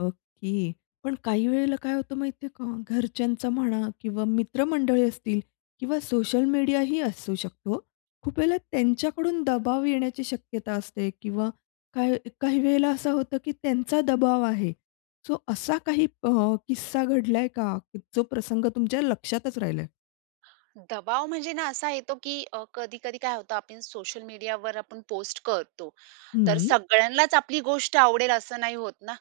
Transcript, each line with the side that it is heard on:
left: Okay, पण काही वेळेला काय होतं माहिती आहे का घरच्यांचा म्हणा किंवा मित्रमंडळी असतील किंवा सोशल मीडिया ही असू शकतो, खूप वेळेला त्यांच्याकडून दबाव येण्याची शक्यता असते किंवा काही काही वेळेला असं होतं, की त्यांचा दबाव आहे, सो असा काही अ, किस्सा घडलाय का, जो प्रसंग तुमच्या लक्षातच राहिला आहे?
right: दबाव, म्हणजे ना, असा येतो की अ, कधी-कधी काय होतं, आपण सोशल मीडियावर आपण पोस्ट करतो, तर
left: हम्म.
right: सगळ्यांनाच आपली गोष्ट आवडेल असं नाही होत ना.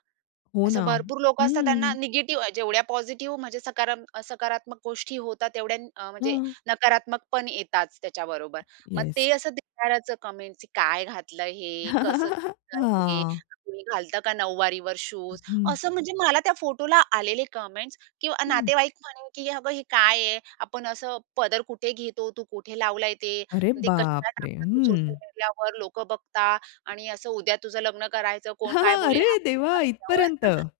left: हो
right: असं
left: ना.
right: भरपूर लोकं असतात त्यांना
left: हम्म.
right: निगेटिव्ह जेवढ्या पॉझिटिव्ह म्हणजे सकारा सकारात्मक गोष्टी होतात तेवढ्या अ, म्हणजे
left: हं.
right: नकारात्मक पण येतातच त्याच्याबरोबर. मग
left: येस.
right: ते असं दिसणारचं कमेंट्स, की "काय घातलं आहे हे. कसं दिसतं आहे हे.
left: हां.
right: कोणी घालतं का नऊवारीवर शूज?"
left: हं.
right: असं, म्हणजे मला त्या फोटोला आलेले कमेंट्स किंवा
left: हं.
right: नातेवाईक म्हणे की "अगं हे काय आहे? आपण असं पदर कुठे घेतो, तू कुठे लावलंय ते?
left: अरे
right: ते कशाला
left: बापरे!
right: टाकलं तू सोशल
left: हम्म.
right: मीडियावर, लोकं बघता आणि असं उद्या तुझं लग्न करायचं कोण काय बोलेल?"
left: अरे देवा!
right: [unintelligible]
left: इथपर्यंत.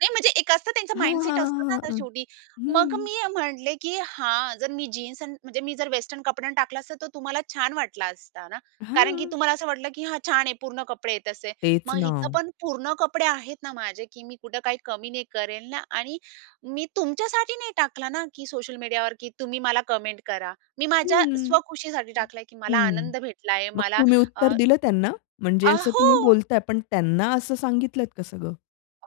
right: नाही, म्हणजे एक असतं, त्यांचं
left: हां, हां,
right: माइंडसेट असतं ना
left: हां,
right: आता
left: हां.
right: शेवटी. मग
left: हम्म.
right: मी म्हटले, की "हां, जर मी जीन्स आणि म्हणजे मी जर वेस्टर्न कपड्यांन टाकला असता, तर तुम्हाला छान वाटला असता ना, कारण की
left: हां.
right: तुम्हाला असं वाटलं की 'हां, छान आहे. पूर्ण कपडे आहेत,' असे.
left: तेच
right: मग इथं
left: ना.
right: पण पूर्ण कपडे आहेत ना माझे की मी कुठे काही कमी नाही करेल ना आणि मी तुमच्यासाठी नाही टाकला ना की सोशल मीडियावर की तुम्ही मला कमेंट करा. मी माझ्या
left: हम्म.
right: स्वखुशीसाठी टाकलंय, की मला
left: हम्म.
right: आनंद भेटलाय,
left: मग
right: मला"
left: तुम्ही
right: अ,
left: उत्तर दिलं त्यांना?
right: अ,
left: म्हणजे असं
right: हो,
left: तुम्ही बोलताय, पण त्यांना असं सांगितलत का सगळं?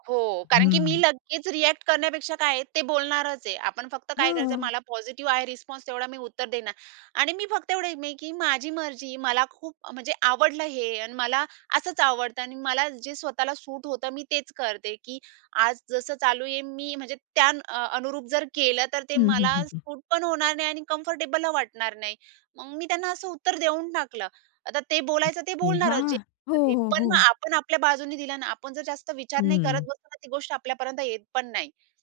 right: हो, कारण की मी
left: हम्म.
right: लगेच रिएक्ट करण्यापेक्षा काय आहे, ते बोलणारच आहे. आपण फक्त काय करायचं,
left: हां.
right: मला पॉझिटिव्ह आहे रिस्पॉन्स, तेवढा मी उत्तर देणार. आणि मी फक्त एवढं आहे मी, की माझी मर्जी मला खूप, म्हणजे आवडलं हे आणि मला असंच आवडतं आणि मला जे स्वतःला सूट होतं, मी तेच करते की आज जसं चालू आहे मी, म्हणजे त्या अ, अनुरूप जर केलं, तर ते
left: हं, हं,
right: मला
left: हं, हं.
right: सूट पण होणार नाही आणि कम्फर्टेबल अ वाटणार नाही. मग मी त्यांना असं उत्तर देऊन टाकलं. आता ते बोलायचं ते
left: ये
right: बोलणारच,
left: हां.
right: जे
left: हो,
right: पण आहे ते.
left: हो,
right: पण मग
left: हो.
right: आपण आपल्या बाजूनी दिलं अन् आपण जर जास्त विचार नाही करत
left: हम्म.
right: बसलो ना, तर ती गोष्ट आपल्यापर्यंत येत पण नाही.